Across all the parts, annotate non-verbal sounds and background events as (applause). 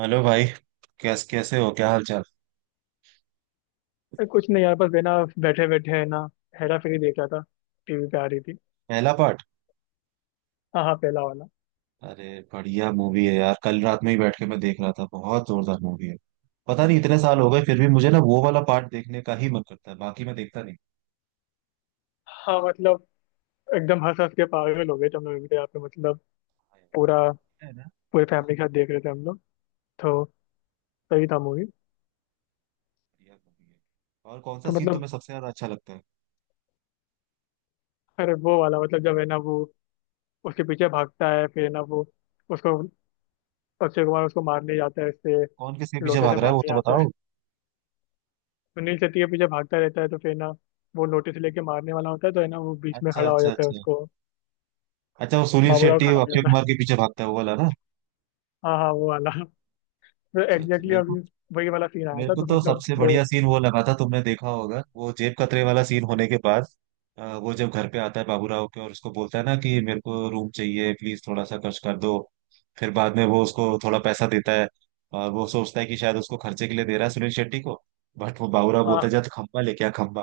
Hello भाई। कैसे हो, क्या हाल चाल? अरे कुछ नहीं यार, बस है ना। बैठे बैठे है ना। हेरा फेरी देख रहा था। टीवी पे आ रही थी। पहला पार्ट। हाँ हाँ, पहला वाला। अरे बढ़िया मूवी है यार, कल रात में ही बैठ के मैं देख रहा था, बहुत जोरदार मूवी है। पता नहीं इतने साल हो गए फिर भी मुझे ना वो वाला पार्ट देखने का ही मन करता है, बाकी मैं देखता नहीं। हाँ मतलब, एकदम हंस हंस के पागल हो गए थे हम लोग भी यहाँ पे, मतलब हाँ पूरा, यार, है ना। पूरे बहुत फैमिली के साथ देख रहे थे हम लोग। तो सही था मूवी। बढ़िया मूवी है। और कौन सा तो सीन मतलब, तुम्हें सबसे ज्यादा अच्छा लगता है? अरे वो वाला, मतलब जब है ना वो उसके पीछे भागता है, फिर है ना वो उसको, अक्षय कुमार उसको मारने जाता है, इससे कौन किसके पीछे लोटे से भाग रहा है वो मारने तो जाता है। बताओ। सुनील शेट्टी के पीछे भागता रहता है तो फिर ना, वो लोटे से लेके मारने वाला होता है तो है ना, वो बीच में अच्छा खड़ा हो अच्छा जाता है अच्छा। उसको, अच्छा वो सुनील बाबूराव शेट्टी खड़ा और हो अक्षय जाता कुमार है। के पीछे भागता है वो वाला ना। हाँ हाँ, वो वाला। अच्छा अच्छा। एग्जैक्टली। मेरे को अभी वही वाला सीन आया मेरे था को तो तो मतलब सबसे वो, बढ़िया सीन वो लगा था। तुमने देखा होगा वो जेब कतरे वाला सीन होने के बाद वो जब घर पे आता है बाबूराव के और उसको बोलता है ना कि मेरे को रूम चाहिए, प्लीज थोड़ा सा खर्च कर दो। फिर बाद में वो उसको थोड़ा पैसा देता है और वो सोचता है कि शायद उसको खर्चे के लिए दे रहा है सुनील शेट्टी को, बट वो बाबूराव हाँ बोलता है जा तो खंबा लेके आ खंबा।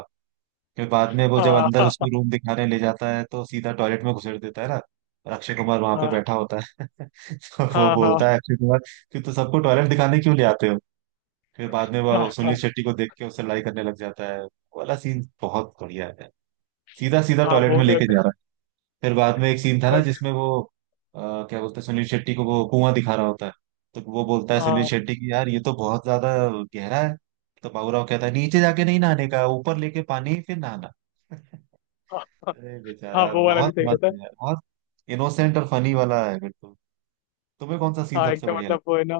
फिर बाद में वो जब हाँ अंदर हाँ। उसको रूम दिखाने ले जाता है तो सीधा टॉयलेट में घुसेड़ देता है ना, और अक्षय कुमार वहां पे हाँ बैठा होता है (laughs) तो वो हाँ हाँ। बोलता है अक्षय कुमार कि तू तो सबको टॉयलेट दिखाने क्यों ले आते हो। फिर बाद में हाँ वो सुनील हाँ शेट्टी को देख के उससे लड़ाई करने लग जाता है। वो वाला सीन बहुत बढ़िया है, सीधा सीधा हाँ, टॉयलेट वो में तो लेके एकदम। जा रहा है। फिर बाद में एक सीन था ना हाँ जिसमें वो क्या बोलते हैं, सुनील शेट्टी को वो कुआं दिखा रहा होता है, तो वो बोलता है सुनील शेट्टी की यार ये तो बहुत ज्यादा गहरा है, तो बाबूराव कहता है नीचे जाके नहीं नहाने का, ऊपर लेके पानी ही फिर नहाना। (laughs) हाँ हाँ। अरे हाँ, बेचारा वो वाला भी बहुत सही मस्त रहता है। है यार, बहुत इनोसेंट और फनी वाला है बिल्कुल। तुम्हें कौन सा सीन हाँ सबसे एकदम, बढ़िया मतलब लगता वो है? है ना,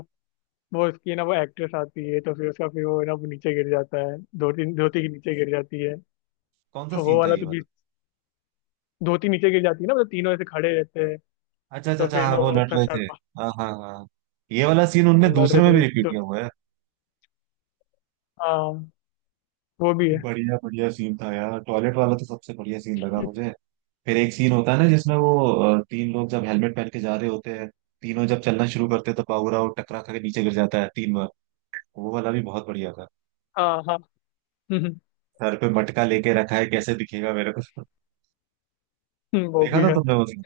वो उसकी है ना वो एक्ट्रेस आती है तो फिर उसका, फिर वो है ना, वो नीचे गिर जाता है, धोती धोती के नीचे गिर जाती है। कौन सा तो वो सीन था वाला ये तो भी, वाला? धोती नीचे गिर जाती है ना, मतलब तीनों ऐसे खड़े रहते हैं। अच्छा अच्छा तो अच्छा, फिर हाँ ना वो वो लड़ उसका रहे थे। शर्मा, हाँ हाँ हाँ। ये वाला सीन उनने लड़ दूसरे रहे में भी थे रिपीट तो। किया हुआ है। हाँ, वो भी है। बढ़िया बढ़िया सीन था यार, टॉयलेट वाला तो सबसे बढ़िया सीन लगा मुझे। फिर एक सीन होता है ना जिसमें वो तीन लोग जब हेलमेट पहन के जा रहे होते हैं, तीनों जब चलना शुरू करते हैं तो पावरा टकरा खा के नीचे गिर जाता है तीन बार। वो वाला भी बहुत बढ़िया था। हाँ हाँ। हम्म। सर पे मटका लेके रखा है कैसे दिखेगा मेरे को। (laughs) वो देखा भी था है। तुमने वो सीन?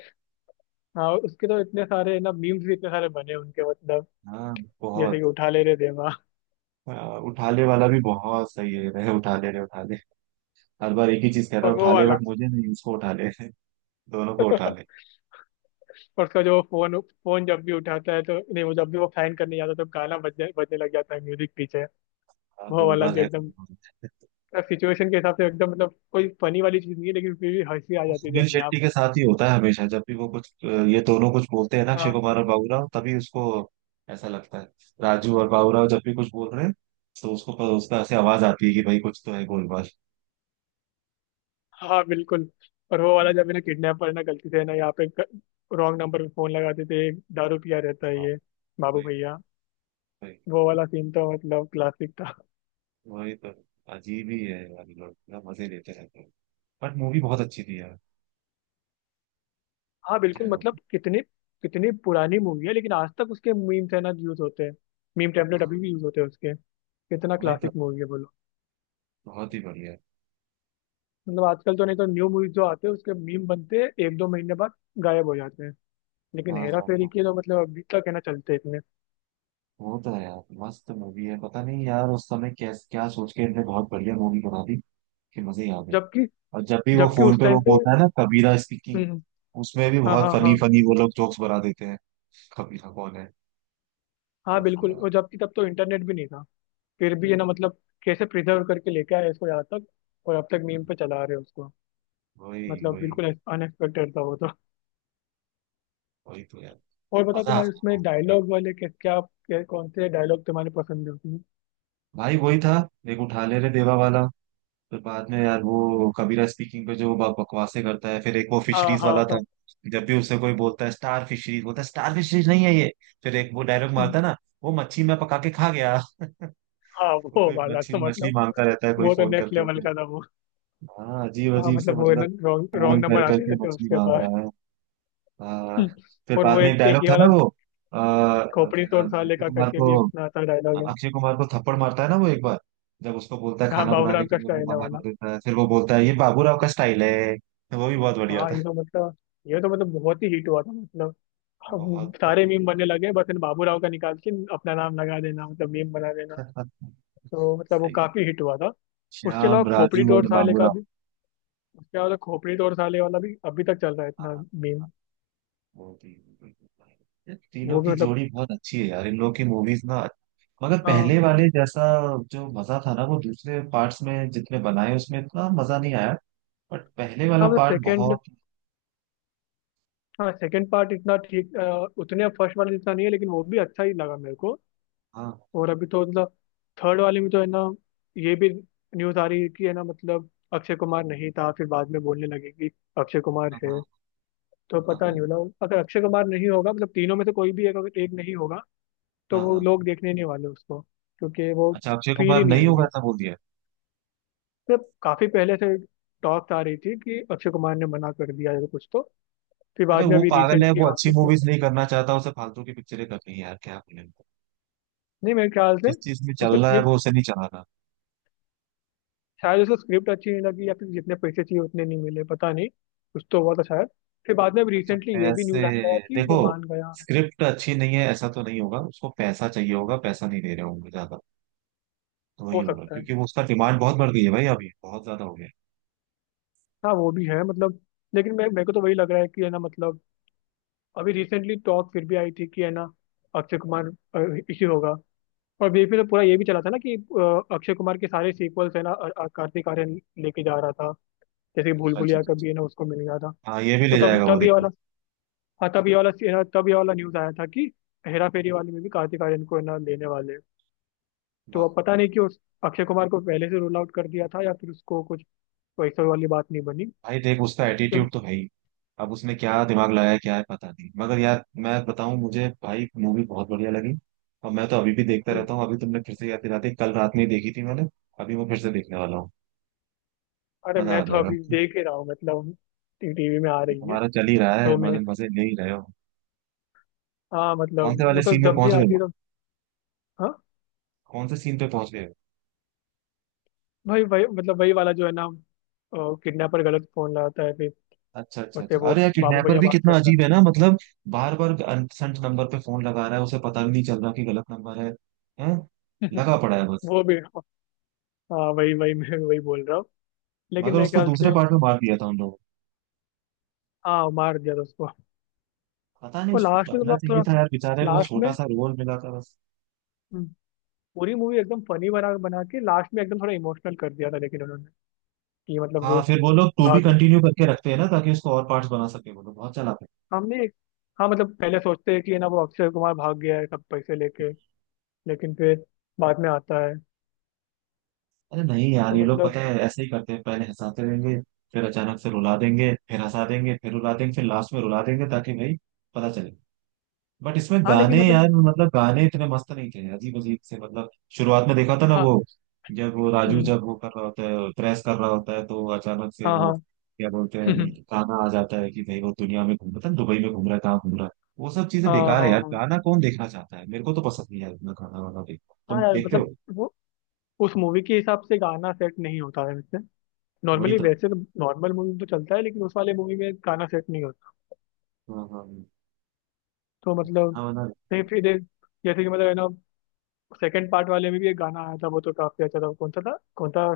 हाँ, उसके तो इतने सारे ना मीम्स भी इतने सारे बने उनके, मतलब हाँ जैसे कि बहुत। उठा ले रे देवा। हाँ, उठाले वाला भी बहुत सही है। (laughs) रे उठाले रे उठाले, हर बार एक ही चीज कहता है और वो उठाले, वाला। बट मुझे नहीं उसको उठाले। (laughs) दोनों को (laughs) उठाले। और उसका जो फोन फोन जब भी उठाता है तो, नहीं वो जब भी वो फैन करने जाता है तो गाना बजने बजने लग जाता है, म्यूजिक पीछे। हाँ वो वाला गोलमाल भी है एकदम गोलमाल है। सिचुएशन के हिसाब से एकदम, मतलब कोई फनी वाली चीज नहीं है लेकिन फिर भी हंसी आ वो जाती थी सुनील अपने आप। शेट्टी के साथ ही होता है हमेशा, जब भी वो कुछ ये दोनों कुछ बोलते हैं ना अक्षय हाँ कुमार और बाबूराव तभी उसको ऐसा लगता है। राजू और बाबूराव जब भी कुछ बोल रहे हैं तो उसको पर उसका ऐसे आवाज आती है कि भाई कुछ तो है गोलमाल। हाँ बिल्कुल। और वो वाला हम्म, जब है ना, किडनैपर ना गलती से है ना, यहाँ पे रॉन्ग नंबर पे फोन लगा देते हैं, दारू पिया रहता है हाँ, ये बाबू वही भैया। वही। वो वाला सीन तो मतलब क्लासिक था। वही तो, अजीब ही है यार, ये लोग ना मजे लेते रहते हैं। बट मूवी बहुत अच्छी थी यार, हाँ बिल्कुल, क्या बोलूं? मतलब कितनी, कितनी पुरानी मूवी है लेकिन आज तक उसके मीम्स है ना यूज होते हैं। मीम टेम्पलेट अभी भी यूज होते हैं उसके, कितना वही तो। क्लासिक मूवी है बोलो। बहुत ही बढ़िया। मतलब आजकल तो नहीं तो, न्यू मूवीज जो आते हैं उसके मीम बनते हैं, एक दो महीने बाद गायब हो जाते हैं। लेकिन हाँ हेरा हाँ फेरी हाँ। के तो मतलब अभी तक है ना चलते इतने। वो तो है यार, मस्त मूवी है। पता नहीं यार उस समय क्या क्या सोच के इनने बहुत बढ़िया मूवी बना दी कि मजे ही आ गए। जबकि, और जब भी वो जबकि फोन उस पे टाइम वो पे। बोलता है ना कबीरा स्पीकिंग, हम्म। उसमें भी हाँ बहुत हाँ फनी हाँ। फनी वो लोग जोक्स बना देते हैं। कबीरा कौन है? हाँ मस्त बिल्कुल, यार। और जबकि तब तो इंटरनेट भी नहीं था। फिर भी है ना, मतलब कैसे प्रिजर्व करके लेके आए इसको यहाँ तक, और अब तक मीम पे चला रहे हैं उसको। वही मतलब वही। बिल्कुल अनएक्सपेक्टेड था वो तो। वही तो यार, और बताओ मजा तुम्हारे आता उसमें है। डायलॉग वाले के क्या कौन से डायलॉग तुम्हारे पसंद है उसमें। भाई वही था, एक उठा ले रे देवा वाला। फिर बाद में यार वो कबीरा स्पीकिंग पे जो बकवासें करता है। फिर एक वो हाँ फिशरीज हाँ वाला था, हाँ। जब भी उसे कोई बोलता है स्टार फिशरीज, बोलता है स्टार फिशरीज नहीं है ये। फिर एक वो डायलॉग मारता है ना, वो मच्छी मैं पका के खा गया। हाँ (laughs) वो वो कोई वाला तो मच्छी मछली मतलब, मांगता रहता है कोई वो तो फोन नेक्स्ट करके। लेवल का था वो। हाँ अजीब हाँ अजीब से मतलब, वो है ना मतलब, रॉन्ग फोन रॉन्ग कर नंबर आते करके रहते हैं मछली उसके मांग बाद। रहा है। हाँ। (laughs) फिर और वो बाद में एक एक एक डायलॉग ये था ना वाला, वो आ, खोपड़ी क्या तोड़ नाम है, साले का करके भी एक इतना अच्छा डायलॉग है। अक्षय कुमार को थप्पड़ मारता है ना वो एक बार, जब उसको बोलता है यहाँ खाना बनाने बाबूराम के का लिए वो स्टाइल है मना वाला। कर देता है, फिर वो बोलता है ये बाबूराव का स्टाइल है, तो वो भी बहुत बढ़िया हाँ था। ये तो मतलब, ये तो मतलब बहुत ही हिट हुआ था, मतलब हम बहुत सारे मीम बनने लगे, बस इन बाबूराव का निकाल के अपना नाम लगा देना, मतलब मीम बना देना। बढ़िया। तो (laughs) मतलब वो सही। काफी हिट हुआ था। उसके अलावा श्याम, खोपड़ी राजू तोड़ और साले का बाबूराव। भी, उसके बाद तो खोपड़ी तोड़ साले वाला भी अभी तक चल रहा है, इतना मीम। वो भी यार, तीनों वो भी की मतलब, जोड़ी बहुत अच्छी है यार, इन लोग की मूवीज ना मगर हाँ पहले वाले जैसा जो मजा था ना, वो दूसरे पार्ट्स में जितने बनाए उसमें इतना मजा नहीं आया। बट पहले वाला हाँ मतलब पार्ट सेकंड, बहुत। हाँ सेकंड पार्ट इतना ठीक उतने फर्स्ट वाले जितना नहीं है लेकिन वो भी अच्छा ही लगा मेरे को। हाँ और अभी तो मतलब थर्ड वाले में तो है ना, ये भी न्यूज़ आ रही है कि है ना, मतलब अक्षय कुमार नहीं था, फिर बाद में बोलने लगे कि अक्षय कुमार है। हाँ तो पता नहीं हाँ। मतलब, अगर अक्षय कुमार नहीं होगा मतलब, तीनों में से कोई भी एक अगर एक नहीं होगा हाँ तो हाँ वो हाँ। लोग देखने नहीं वाले उसको, क्योंकि वो अच्छा अक्षय फील कुमार ही नहीं नहीं होगा आएगी। ऐसा बोल दिया? जब काफी पहले से टॉक्स आ रही थी कि अक्षय कुमार ने मना कर दिया या कुछ तो, फिर अरे बाद में वो अभी पागल है, रिसेंटली वो अच्छी वापस से। मूवीज नहीं करना चाहता, उसे फालतू की पिक्चरें करनी है यार, क्या बोले। नहीं मेरे ख्याल से, जिस चीज में उसको चल रहा है स्क्रिप्ट, वो उसे नहीं चलाना। शायद उसको स्क्रिप्ट अच्छी नहीं लगी या फिर जितने पैसे चाहिए उतने नहीं मिले, पता नहीं। कुछ तो हुआ था शायद। फिर बाद में अभी अच्छा रिसेंटली ये भी पैसे। न्यूज आने लगा कि देखो, वो मान गया है। स्क्रिप्ट अच्छी नहीं है ऐसा तो नहीं होगा, उसको पैसा चाहिए होगा, पैसा नहीं दे रहे होंगे ज्यादा, तो वही हो होगा, सकता है। क्योंकि वो उसका डिमांड बहुत बढ़ गई है भाई, अभी बहुत ज्यादा हो गया है। हाँ वो भी है, मतलब लेकिन मैं, मेरे को तो वही लग रहा है कि है ना, मतलब अभी रिसेंटली टॉक फिर भी आई थी कि है ना, अक्षय कुमार इश्यू होगा। और बीच में तो पूरा ये भी चला था ना कि अक्षय कुमार के सारे सीक्वल्स है ना, कार्तिक आर्यन लेके जा रहा था, जैसे कि भूल अच्छा अच्छा भुलैया अच्छा कभी अच्छा। है ना उसको मिल गया था। हाँ ये भी तो ले तब जाएगा वो तब ये देखना। वाला, हाँ तब ये वाला है ना, तब ये वाला न्यूज आया था कि हेरा फेरी वाले में भी कार्तिक आर्यन को है ना लेने वाले हैं। वाह। तो अब पता नहीं कि उस अक्षय कुमार को पहले से रूल आउट कर दिया था या फिर उसको कुछ वैसा वाली बात नहीं बनी। भाई देख उसका तो एटीट्यूड तो है ही, अब उसने क्या दिमाग लगाया क्या है पता नहीं, मगर यार मैं बताऊं, मुझे भाई मूवी बहुत बढ़िया लगी। और मैं तो अभी भी देखता हम्म। रहता हूँ, अभी तुमने फिर से याद दिला दी, कल रात में ही देखी थी मैंने। अभी मैं फिर से देखने वाला हूँ। अरे मजा मैं आ तो जाएगा। अभी देख ही रहा हूँ मतलब, टीवी में आ ये रही है। तुम्हारा चल ही रहा तो है, मैं, मजे मजे ले ही रहे हो। हाँ कौन से मतलब वाले वो तो सीन में जब भी पहुंच गए आती है हो? तो। हाँ कौन से सीन पे पहुंच गए हो? भाई वही, मतलब वही वाला जो है ना, किडनैपर गलत फोन लगाता है, फिर अच्छा अच्छा उससे अच्छा, वो अरे यार बाबू किडनैपर भैया भी बात कितना करता अजीब है है। ना मतलब, बार बार अनसेंट नंबर पे फोन लगा रहा है, उसे पता भी नहीं चल रहा कि गलत नंबर है। हैं। लगा पड़ा है बस। वो भी। हाँ वही वही, मैं भी वही बोल रहा हूँ, लेकिन मगर मेरे उसको ख्याल दूसरे से। पार्ट में मार दिया था उन लोगों हाँ मार दिया था उसको। ने। पता नहीं और उसको लास्ट में तो रखना मतलब चाहिए थोड़ा, था यार, बेचारे को लास्ट में, छोटा सा रोल मिला था बस। हम्म, पूरी मूवी एकदम फनी बना बना के लास्ट में एकदम थोड़ा इमोशनल कर दिया था लेकिन उन्होंने, कि मतलब वो हाँ फिर वो लोग टू भी भाग गया, कंटिन्यू करके रखते हैं ना ताकि उसको और पार्ट्स बना सके, वो लोग बहुत चलाते हैं। हमने, हाँ मतलब पहले सोचते हैं कि है ना वो अक्षय कुमार भाग गया है सब पैसे लेके, लेकिन फिर बाद में आता है। अरे नहीं यार, तो ये लोग मतलब। पता है ऐसे ही करते हैं, पहले हंसाते रहेंगे फिर अचानक से रुला देंगे, फिर हंसा देंगे फिर रुला देंगे, फिर लास्ट में रुला देंगे ताकि भाई पता चले। बट इसमें हाँ लेकिन गाने मतलब। यार, मतलब गाने इतने मस्त नहीं थे, अजीब अजीब से मतलब। शुरुआत में देखा था ना हाँ। वो, जब वो राजू हम्म। जब वो कर रहा होता है प्रेस कर रहा होता है तो अचानक से वो हाँ क्या बोलते हैं हाँ। (laughs) गाना आ जाता है कि भाई वो दुनिया में घूम, पता नहीं दुबई में घूम रहा है कहाँ घूम रहा है। वो सब चीजें हाँ बेकार हाँ है यार, हाँ। गाना कौन देखना चाहता है, मेरे को तो पसंद नहीं है इतना गाना वाना देखना, हाँ तुम यार देखते हो? मतलब, वो उस मूवी के हिसाब से गाना सेट नहीं होता है वैसे, वही नॉर्मली तो। वैसे तो, नॉर्मल मूवी में तो चलता है लेकिन उस वाले मूवी में गाना सेट नहीं होता। हाँ हाँ हाँ। तो मतलब, गाना वाना। नहीं फिर एक- जैसे कि मतलब है ना, सेकंड पार्ट वाले में भी एक गाना आया था, वो तो काफी अच्छा था। वो कौन सा था, कौन सा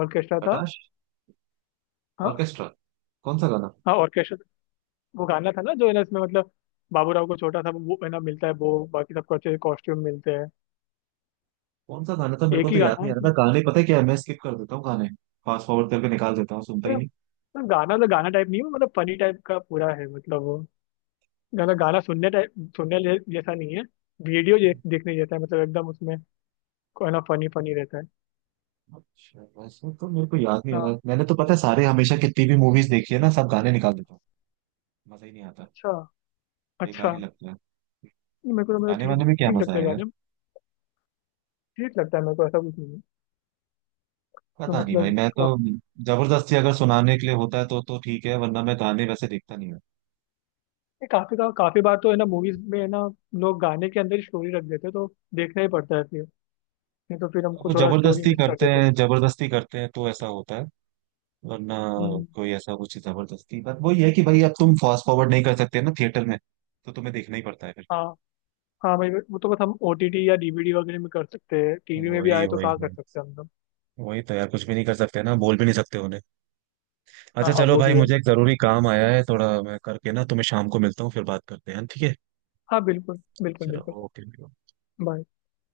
ऑर्केस्ट्रा था। खटाश। हाँ ऑर्केस्ट्रा। कौन सा गाना? हाँ ऑर्केस्ट्रा। वो गाना था ना जो है ना इसमें, मतलब बाबू राव को छोटा सा वो है ना मिलता है, वो बाकी सबको अच्छे कॉस्ट्यूम मिलते हैं। कौन सा गाना था मेरे को एक तो ही याद गाना है नहीं आ रहा, उसमें। था गाने पता है क्या है? मैं स्किप कर देता हूँ गाने, फास्ट फॉरवर्ड करके निकाल देता हूँ, सुनता ही यार नहीं। मतलब गाना तो गाना टाइप नहीं है, मतलब फनी टाइप का पूरा है, मतलब वो गाना, गाना सुनने टाइप जैसा नहीं है, वीडियो देखने जैसा है, मतलब एकदम उसमें कोई ना फनी फनी रहता है। अच्छा वैसे तो मेरे को याद नहीं आ रहा, हाँ। मैंने तो पता है सारे हमेशा कितनी भी मूवीज देखी है ना, सब गाने निकाल देता हूँ। मजा ही नहीं आता। अच्छा अच्छा। बेकार ही लगता है। मेरे को तो, मेरे को गाने वाने ठीक में क्या ठीक मजा लगता है है यार। गाने। ठीक लगता है मेरे को, ऐसा कुछ नहीं है। तो पता नहीं भाई मतलब मैं तो, जबरदस्ती अगर सुनाने के लिए होता है तो ठीक है, वरना मैं गाने वैसे देखता नहीं हूँ। ये काफी काफी बार तो है ना मूवीज में है ना, लोग गाने के अंदर ही स्टोरी रख देते हैं तो देखना ही पड़ता है फिर, नहीं तो फिर अब हमको वो थोड़ा स्टोरी जबरदस्ती मिस कर करते देते हैं। हैं, जबरदस्ती करते हैं तो ऐसा होता है, वरना हम्म। कोई ऐसा कुछ जबरदस्ती। बट वही है कि भाई अब तुम फास्ट फॉरवर्ड नहीं कर सकते ना थिएटर में, तो तुम्हें देखना ही पड़ता है फिर। हाँ। हाँ भाई वो तो बस हम ओटीटी या डीवीडी वगैरह में कर सकते हैं, टीवी में भी वही आए तो वही। कहाँ कर वही सकते हैं हम लोग। वही तो यार, कुछ भी नहीं कर सकते ना, बोल भी नहीं सकते उन्हें। हाँ अच्छा हाँ चलो वो भाई, भी है। मुझे एक जरूरी काम आया है थोड़ा मैं करके ना तुम्हें शाम को मिलता हूँ, फिर बात करते हैं, ठीक है? हाँ बिल्कुल बिल्कुल चलो बिल्कुल। ओके। Bye।